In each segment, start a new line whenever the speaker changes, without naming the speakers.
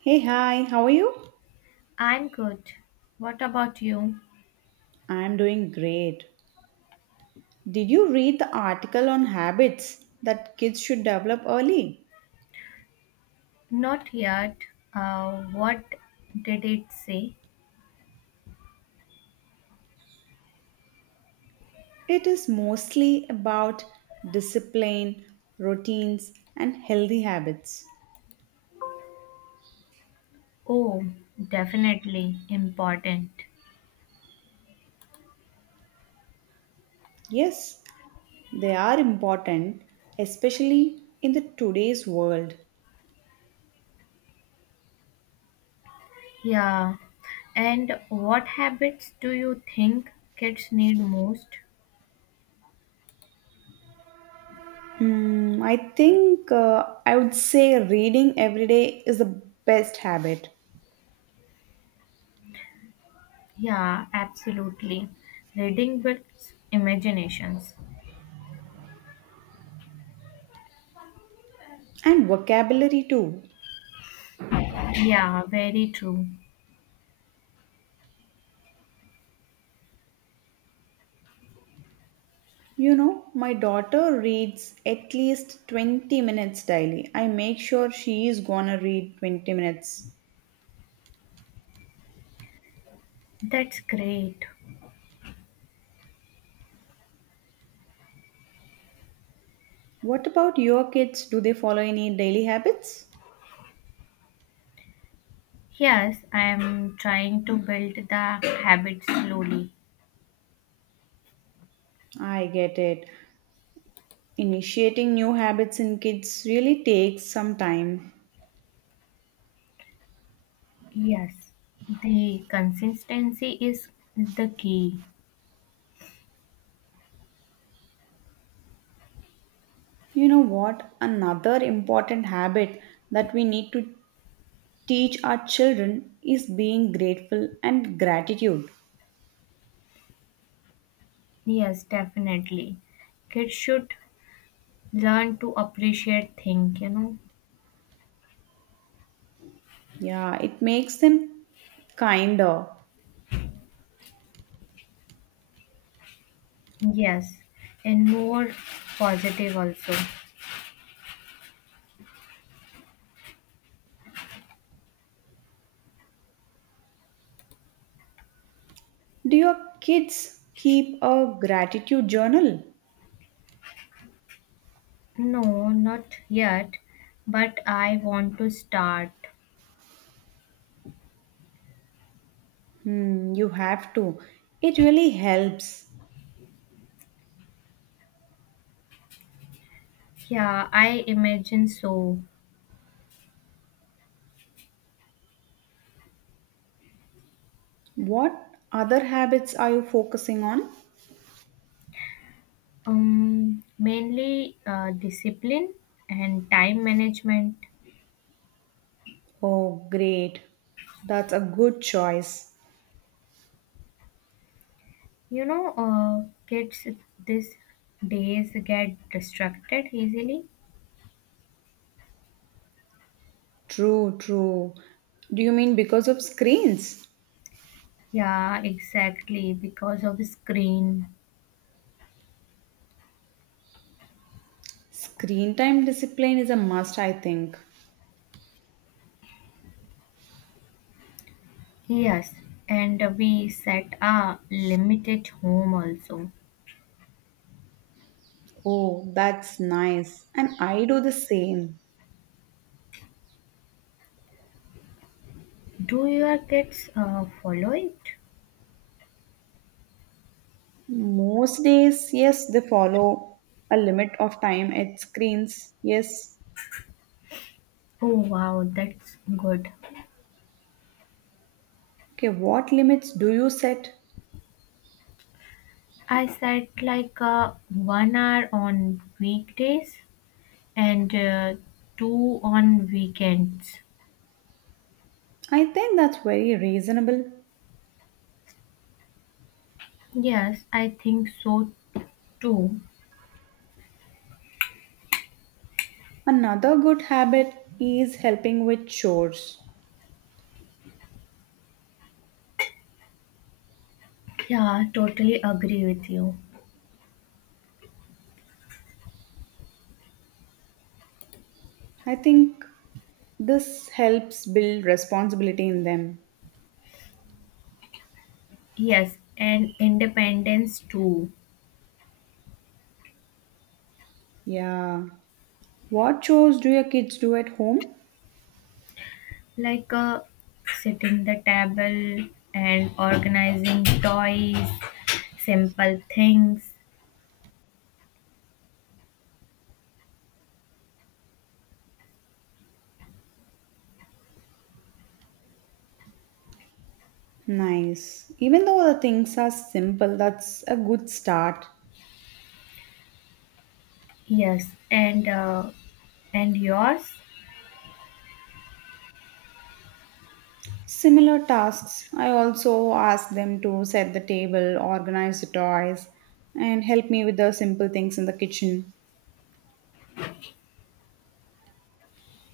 Hey, hi, how are you?
I'm good. What about you?
I'm doing great. Did you read the article on habits that kids should develop early?
Not yet. What did it say?
It is mostly about discipline, routines, and healthy habits.
Oh, definitely important.
Yes, they are important, especially in the today's world.
Yeah. And what habits do you think kids need most?
I think I would say reading every day is the best habit
Yeah, absolutely. Reading builds imaginations.
and vocabulary too.
Yeah, very true.
You know, my daughter reads at least 20 minutes daily. I make sure she is gonna read 20 minutes.
That's great.
What about your kids? Do they follow any daily habits?
Yes, I am trying to build the habit slowly.
I get it. Initiating new habits in kids really takes some time.
Yes, the consistency is the key.
You know what? Another important habit that we need to teach our children is being grateful and gratitude.
Yes, definitely. Kids should learn to appreciate things.
Yeah, it makes them kinder.
Yes, and more positive also.
Do your kids keep a gratitude journal?
No, not yet, but I want to start.
You have to. It really helps.
Yeah, I imagine so.
What other habits are you focusing on?
Mainly discipline and time management.
Oh, great. That's a good choice.
Kids these days get distracted easily.
True, true. Do you mean because of screens?
Yeah, exactly, because of screen.
Screen time discipline is a must, I think.
Yes, and we set a limit at home also.
Oh, that's nice. And I do the same.
Do your kids follow it?
Most days, yes, they follow a limit of time at screens. Yes.
Oh wow, that's good.
Okay, what limits do you set?
I set like 1 hour on weekdays and 2 on weekends.
I think that's very reasonable.
Yes, I think so too.
Another good habit is helping with chores.
Yeah, totally agree with you.
I think this helps build responsibility in them.
Yes, and independence too.
Yeah. What chores do your kids do at home?
Like setting the table and organizing toys, simple things.
Nice. Even though the things are simple, that's a good start.
Yes, and yours?
Similar tasks, I also ask them to set the table, organize the toys, and help me with the simple things in the kitchen.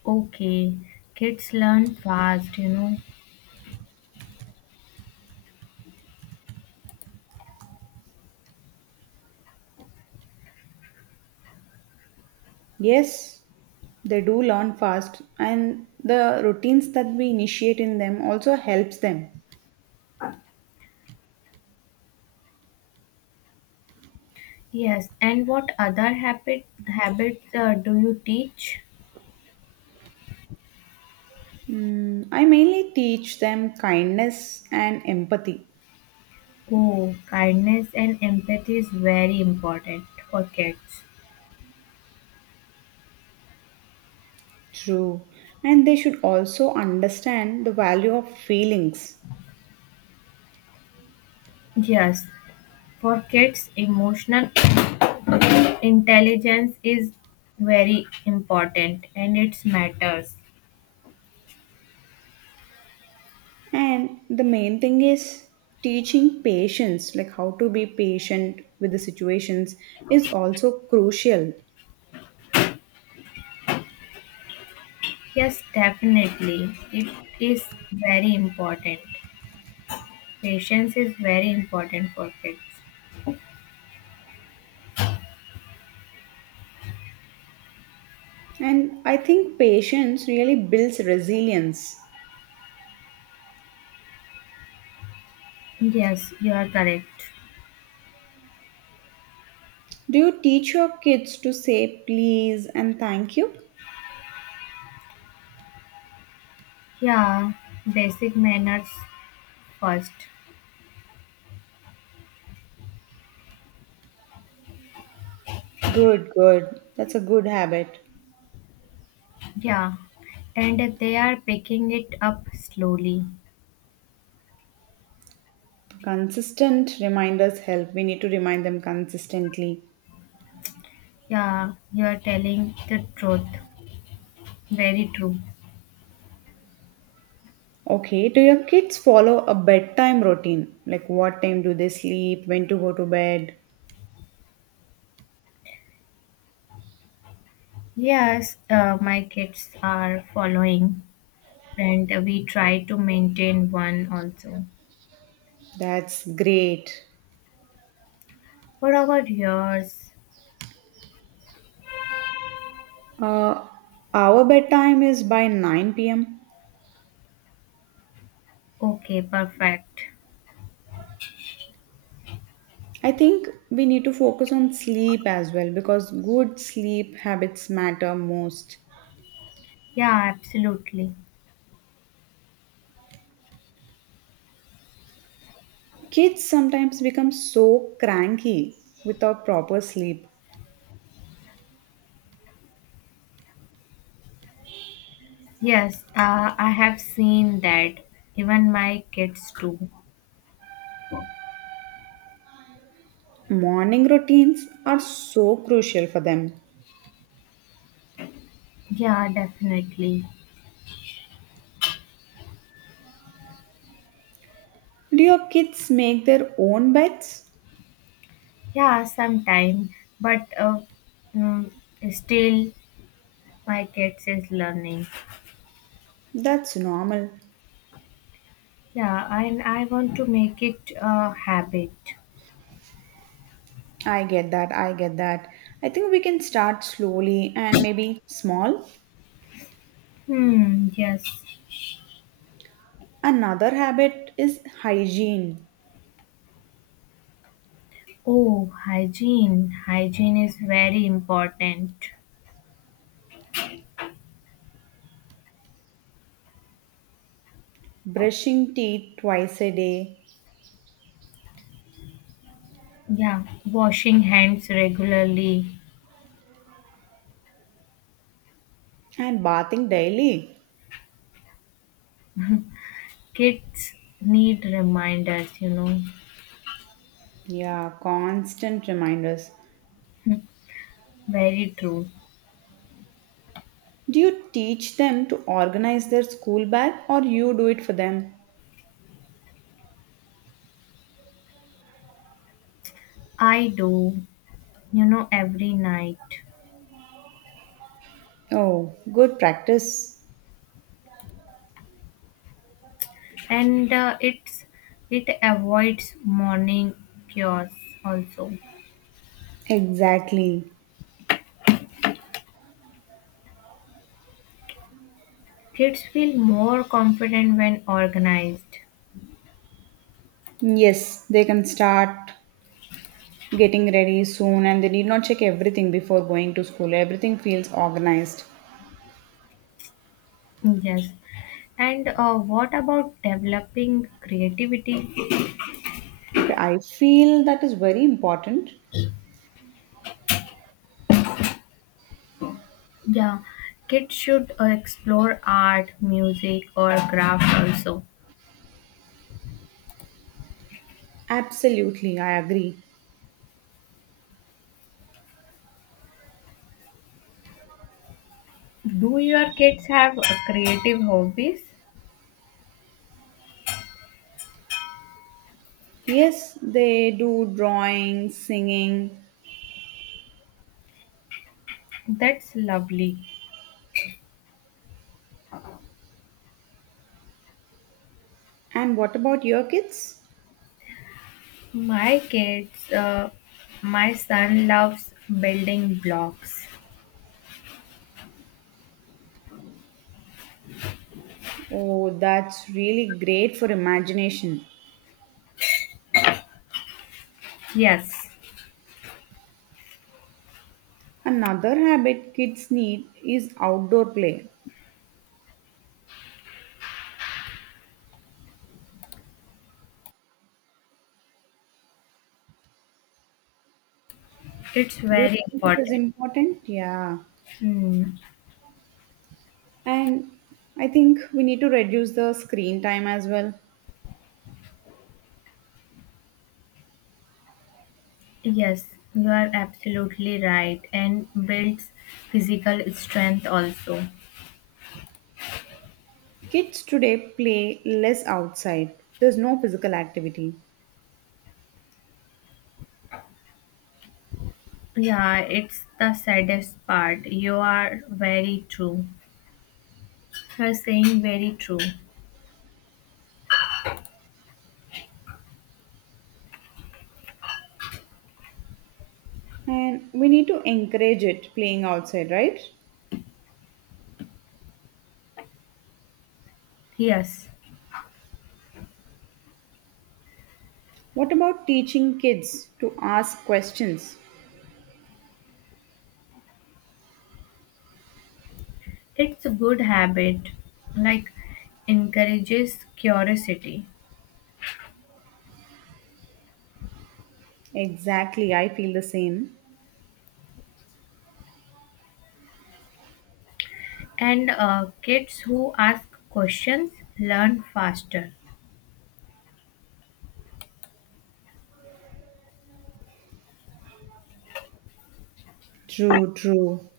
Okay, kids learn fast, you know.
Yes, they do learn fast, and the routines that we initiate in them also helps them.
Yes, and what other habits do you teach?
I mainly teach them kindness and empathy.
Oh, kindness and empathy is very important for kids.
True. And they should also understand the value of feelings.
Yes, for kids, emotional intelligence is very important and it matters.
And the main thing is teaching patience, like how to be patient with the situations, is also crucial.
Yes, definitely. It is very important. Patience is very important for kids.
And I think patience really builds resilience.
Yes, you are correct.
Do you teach your kids to say please and thank you?
Yeah, basic manners first.
Good, good. That's a good habit.
Yeah, and they are picking it up slowly.
Consistent reminders help. We need to remind them consistently.
Yeah, you are telling the truth. Very true.
Okay, do your kids follow a bedtime routine? Like what time do they sleep, when to go to bed?
Yes, my kids are following, and we try to maintain one also
That's great.
for our years.
Uh, our bedtime is by 9 pm.
Okay, perfect.
I think we need to focus on sleep as well because good sleep habits matter most.
Yeah, absolutely.
Kids sometimes become so cranky without proper sleep.
Yes, I have seen that. Even my kids too.
Morning routines are so crucial for them.
Yeah, definitely.
Do your kids make their own beds?
Yeah, sometime. But mm, still, my kids is learning.
That's normal.
Yeah, and I want to make it a habit.
I get that, I get that. I think we can start slowly and maybe small.
Hmm, yes.
Another habit is hygiene,
Oh, hygiene. Hygiene is very important.
brushing teeth twice a day
Yeah, washing hands regularly.
and bathing daily.
Kids need reminders, you know.
Yeah, constant reminders.
Very true.
Do you teach them to organize their school bag or you do it for them?
I do, you know, every night.
Oh, good practice.
And it avoids morning chaos also.
Exactly.
Kids feel more confident when organized.
Yes, they can start getting ready soon and they need not check everything before going to school. Everything feels organized.
Yes. And what about developing creativity?
Okay, I feel that is very important.
Yeah, kids should explore art, music, or craft also.
Absolutely, I agree.
Do your kids have creative hobbies?
Yes, they do drawing, singing.
That's lovely.
And what about your kids?
My kids, uh, my son loves building blocks.
Oh, that's really great for imagination.
Yes,
Another habit kids need is outdoor play.
it's
Do you
very
think it
important.
is important? Yeah.
Hmm.
And I think we need to reduce the screen time as well.
Yes, you are absolutely right, and builds physical strength also.
Kids today play less outside. There's no physical activity.
Yeah, it's the saddest part. You are very true. You are saying very true.
And we need to encourage it playing outside, right?
Yes.
What about teaching kids to ask questions?
It's a good habit, like encourages curiosity.
Exactly, I feel the same.
And kids who ask questions learn faster
True, true.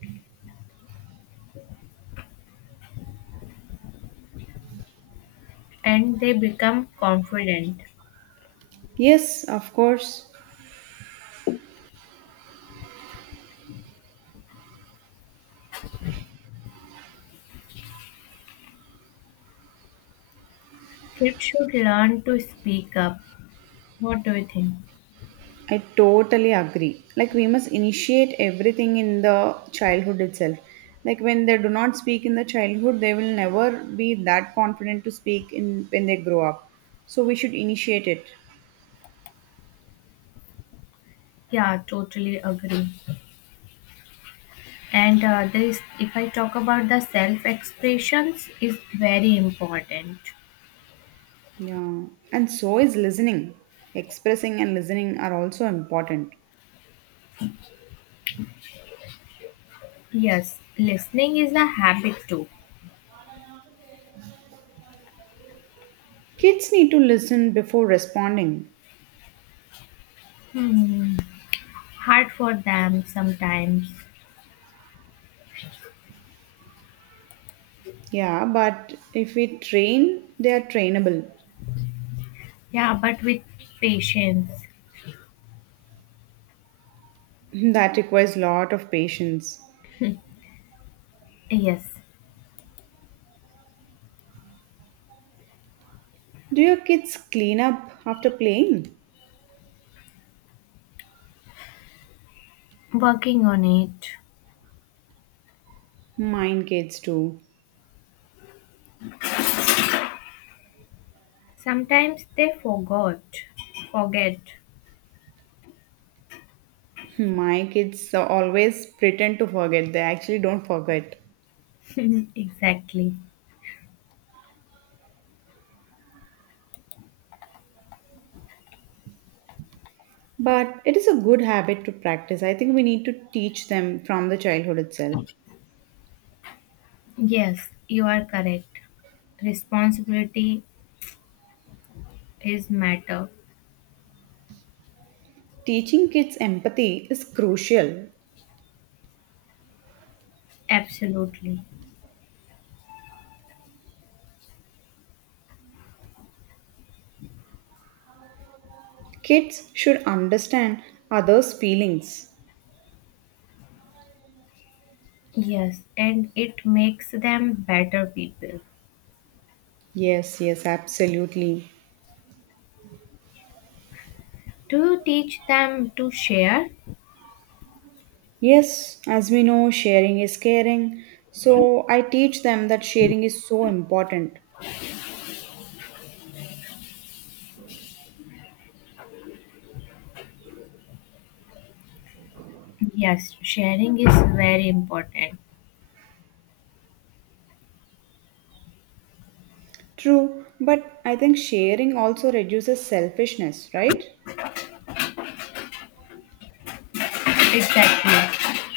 and they become confident.
Yes, of course.
Kids should learn to speak up. What do you think?
I totally agree. Like we must initiate everything in the childhood itself. Like when they do not speak in the childhood, they will never be that confident to speak in when they grow up. So we should initiate it.
Yeah, totally agree. And this, if I talk about the self expressions, is very important.
Yeah. And so is listening. Expressing and listening are also important.
Yes, listening is a habit too.
Kids need to listen before responding.
Hard for them sometimes.
Yeah, but if we train, they are trainable.
Yeah, but with patience.
That requires lot of patience.
Yes,
Do your kids clean up after playing?
working on it.
Mine kids too.
Sometimes they forgot. Forget.
My kids always pretend to forget. They actually don't forget.
Exactly.
But it is a good habit to practice. I think we need to teach them from the childhood itself.
Yes, you are correct. Responsibility is matter.
Teaching kids empathy is crucial.
Absolutely.
Kids should understand others' feelings.
Yes, and it makes them better people.
Yes, yes, absolutely.
Do you teach them to share?
Yes, as we know, sharing is caring. So I teach them that sharing is so important.
Yes, sharing is very important.
True, but I think sharing also reduces selfishness, right?
Exactly.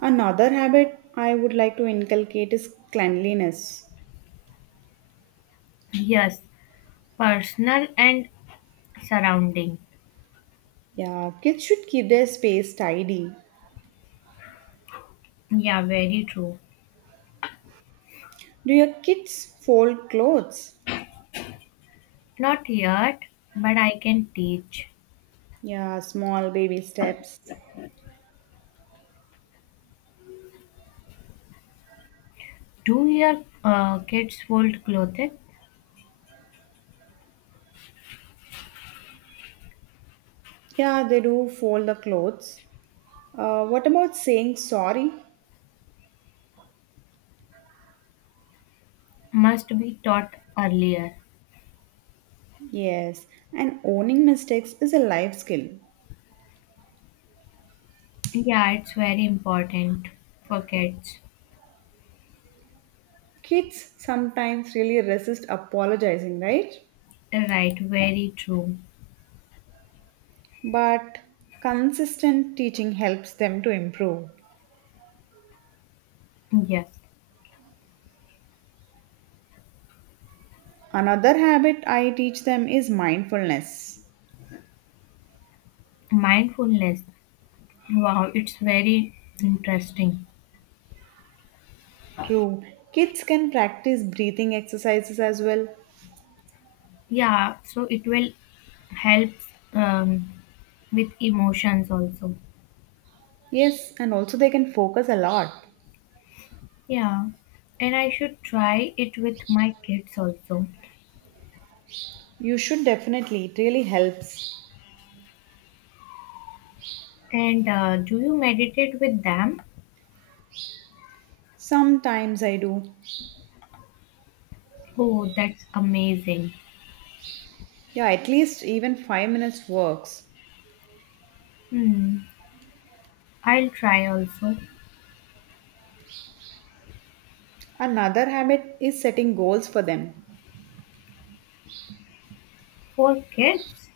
Another habit I would like to inculcate is cleanliness.
Yes, personal and surrounding.
Yeah, kids should keep their space tidy.
Yeah, very true.
Do your kids fold clothes?
Not yet, but I can teach.
Yeah, small baby steps.
Do your kids fold clothing?
Yeah, they do fold the clothes. What about saying sorry?
Must be taught earlier.
Yes, and owning mistakes is a life skill.
Yeah, it's very important for kids.
Kids sometimes really resist apologizing, right?
Right, very true.
But consistent teaching helps them to improve.
Yes,
Another habit I teach them is mindfulness.
mindfulness. Wow, it's very interesting.
True, kids can practice breathing exercises as well.
Yeah, so it will help um, with emotions also.
Yes, and also they can focus a lot.
Yeah, and I should try it with my kids also.
You should definitely, it really helps.
And do you meditate with them?
Sometimes I do.
Oh, that's amazing.
Yeah, at least even 5 minutes works.
Hmm. I'll try also.
Another habit is setting goals for them.
For kids,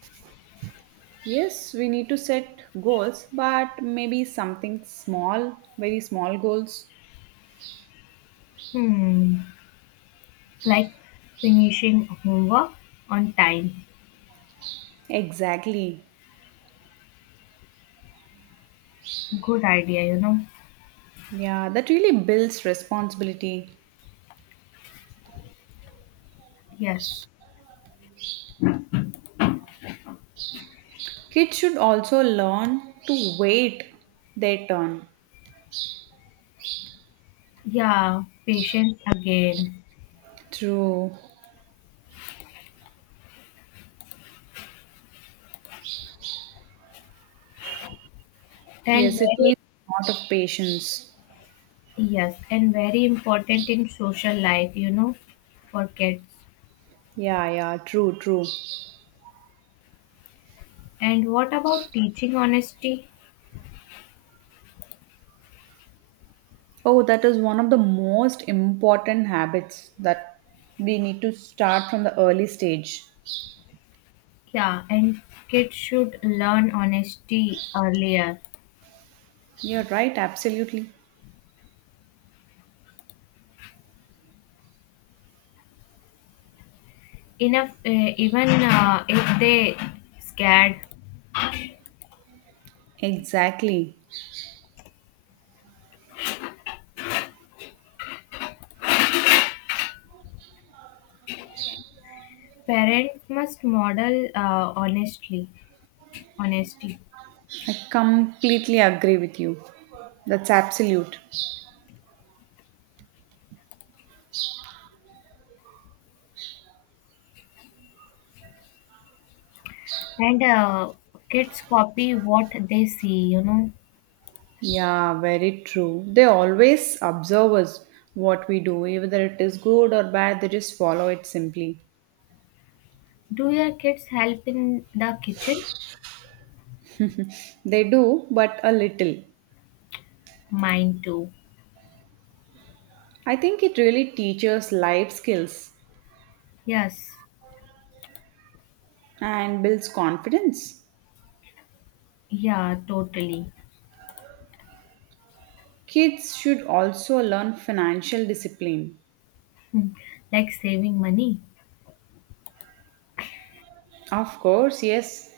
Yes, we need to set goals, but maybe something small, very small goals.
hmm, like finishing homework on time.
Exactly.
Good idea, you know.
Yeah, that really builds responsibility.
Yes.
Kids should also learn to wait their turn.
Yeah, patience again.
True.
And
Yes, it needs a lot of patience.
and very important in social life, you know, for kids.
Yeah, yeah, true, true.
And what about teaching honesty?
Oh, that is one of the most important habits that we need to start from the early stage.
Yeah, and kids should learn honesty earlier.
You're right, absolutely.
Enough, even if they scared,
Exactly.
parents must model honestly honesty
I completely agree with you. That's absolute.
and kids copy what they see, you know.
Yeah, very true. They always observe us what we do, whether it is good or bad, they just follow it simply.
Do your kids help in the kitchen?
They do, but a little.
Mine too.
I think it really teaches life skills
Yes.
and builds confidence.
Yeah, totally.
Kids should also learn financial discipline.
Hmm, like saving money.
Of course, yes.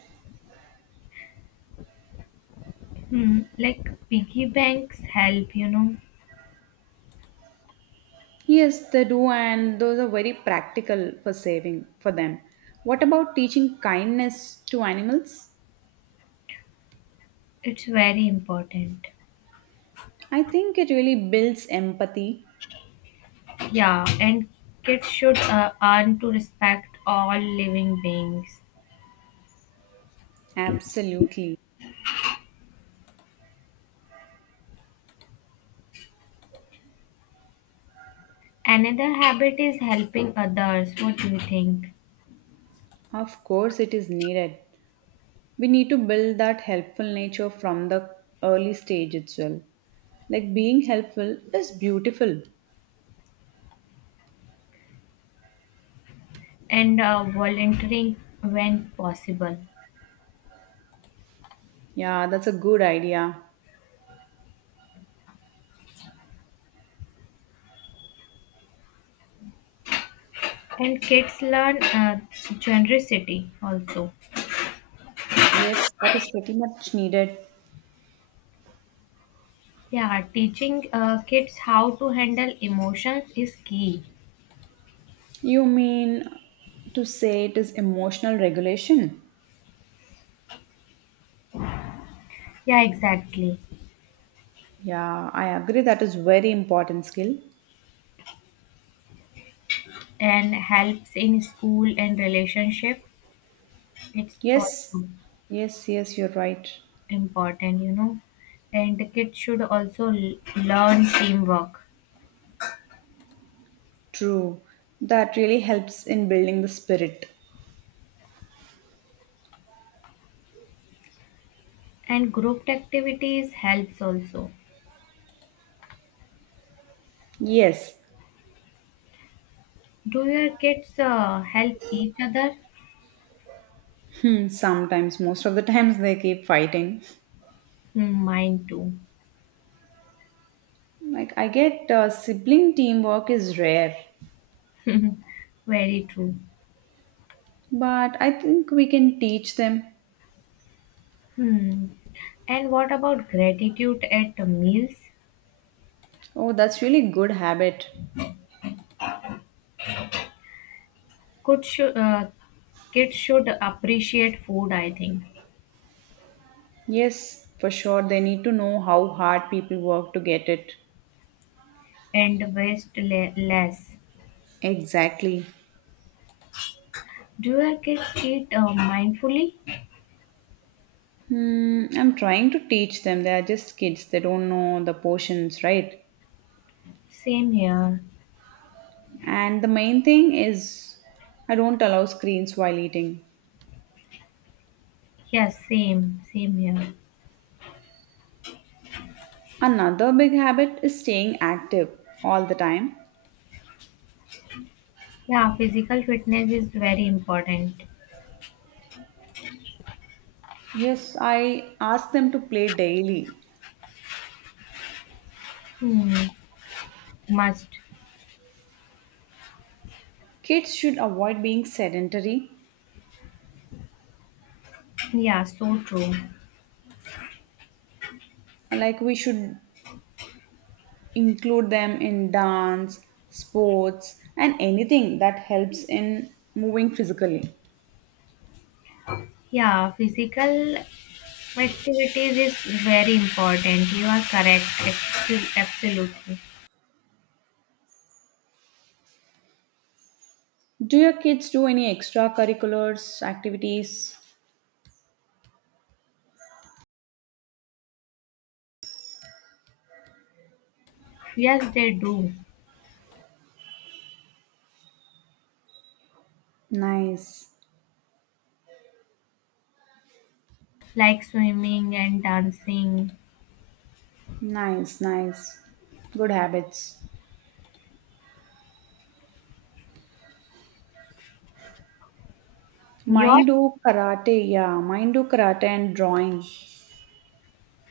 Hmm, like piggy banks help, you know.
Yes, they do, and those are very practical for saving for them. What about teaching kindness to animals?
It's very important.
I think it really builds empathy.
Yeah, and kids should earn to respect all living beings.
Absolutely.
Another habit is helping others. What do you think?
Of course, it is needed. We need to build that helpful nature from the early stage itself. Like being helpful is beautiful.
And volunteering when possible.
Yeah, that's a good idea.
And kids learn generosity also.
Yes, that is pretty much needed.
Yeah, teaching kids how to handle emotions is key.
You mean to say it is emotional regulation?
Yeah, exactly.
Yeah, I agree that is very important skill.
And helps in school and relationship. It's
Yes.
also
Yes, yes, you're right.
important, you know. And the kids should also learn teamwork
True. That really helps in building the spirit.
and group activities helps also.
Yes.
Do your kids help each other?
Sometimes most of the times they keep fighting.
Hmm, mine too.
Like I get sibling teamwork is rare,
Very true.
but I think we can teach them.
Hmm. And what about gratitude at the meals?
Oh, that's really good habit.
Could should kids should appreciate food, I think,
Yes, for sure. They need to know how hard people work to get it.
and waste less.
Exactly.
Do your kids eat mindfully?
I'm trying to teach them. They are just kids. They don't know the portions, right?
Same here.
And the main thing is I don't allow screens while eating.
Yes, same, same here.
Another big habit is staying active all the time.
Yeah, physical fitness is very important.
Yes, I ask them to play daily.
Hmm, must.
Kids should avoid being sedentary.
Yeah, so true.
Like we should include them in dance, sports, and anything that helps in moving physically.
Yeah, physical activities is very important. You are correct. Absolutely.
Do your kids do any extracurriculars, activities?
Yes, they do.
Nice,
Like swimming and dancing.
nice, nice. Good habits.
Your
Mine do karate, yeah. Mine do karate and drawing.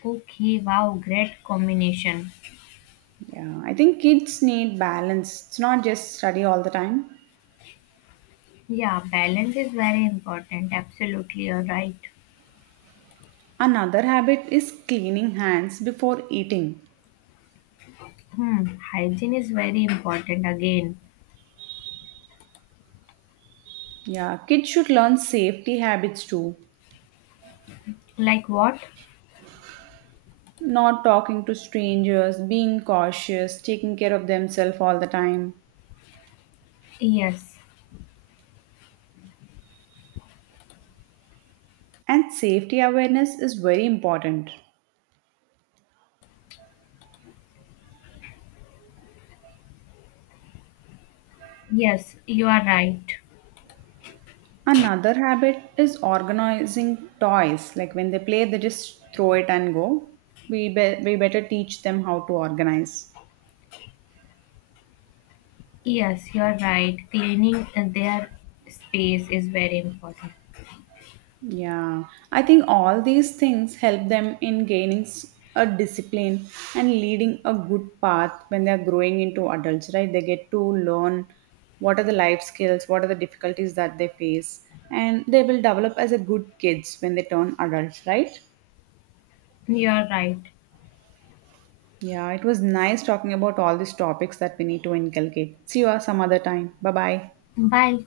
Okay, wow, great combination.
Yeah, I think kids need balance. It's not just study all the time.
Yeah, balance is very important. Absolutely, you're right.
Another habit is cleaning hands before eating.
Hmm, hygiene is very important again.
Yeah, kids should learn safety habits too.
Like what?
Not talking to strangers, being cautious, taking care of themselves all the time.
Yes.
And safety awareness is very important.
Yes, you are right.
Another habit is organizing toys. Like when they play, they just throw it and go. We, we better teach them how to organize.
Yes, you are right. Cleaning their space is very important.
Yeah, I think all these things help them in gaining a discipline and leading a good path when they are growing into adults, right? They get to learn what are the life skills, what are the difficulties that they face, and they will develop as a good kids when they turn adults, right?
You are right.
Yeah, it was nice talking about all these topics that we need to inculcate. See you some other time. Bye bye.
Bye.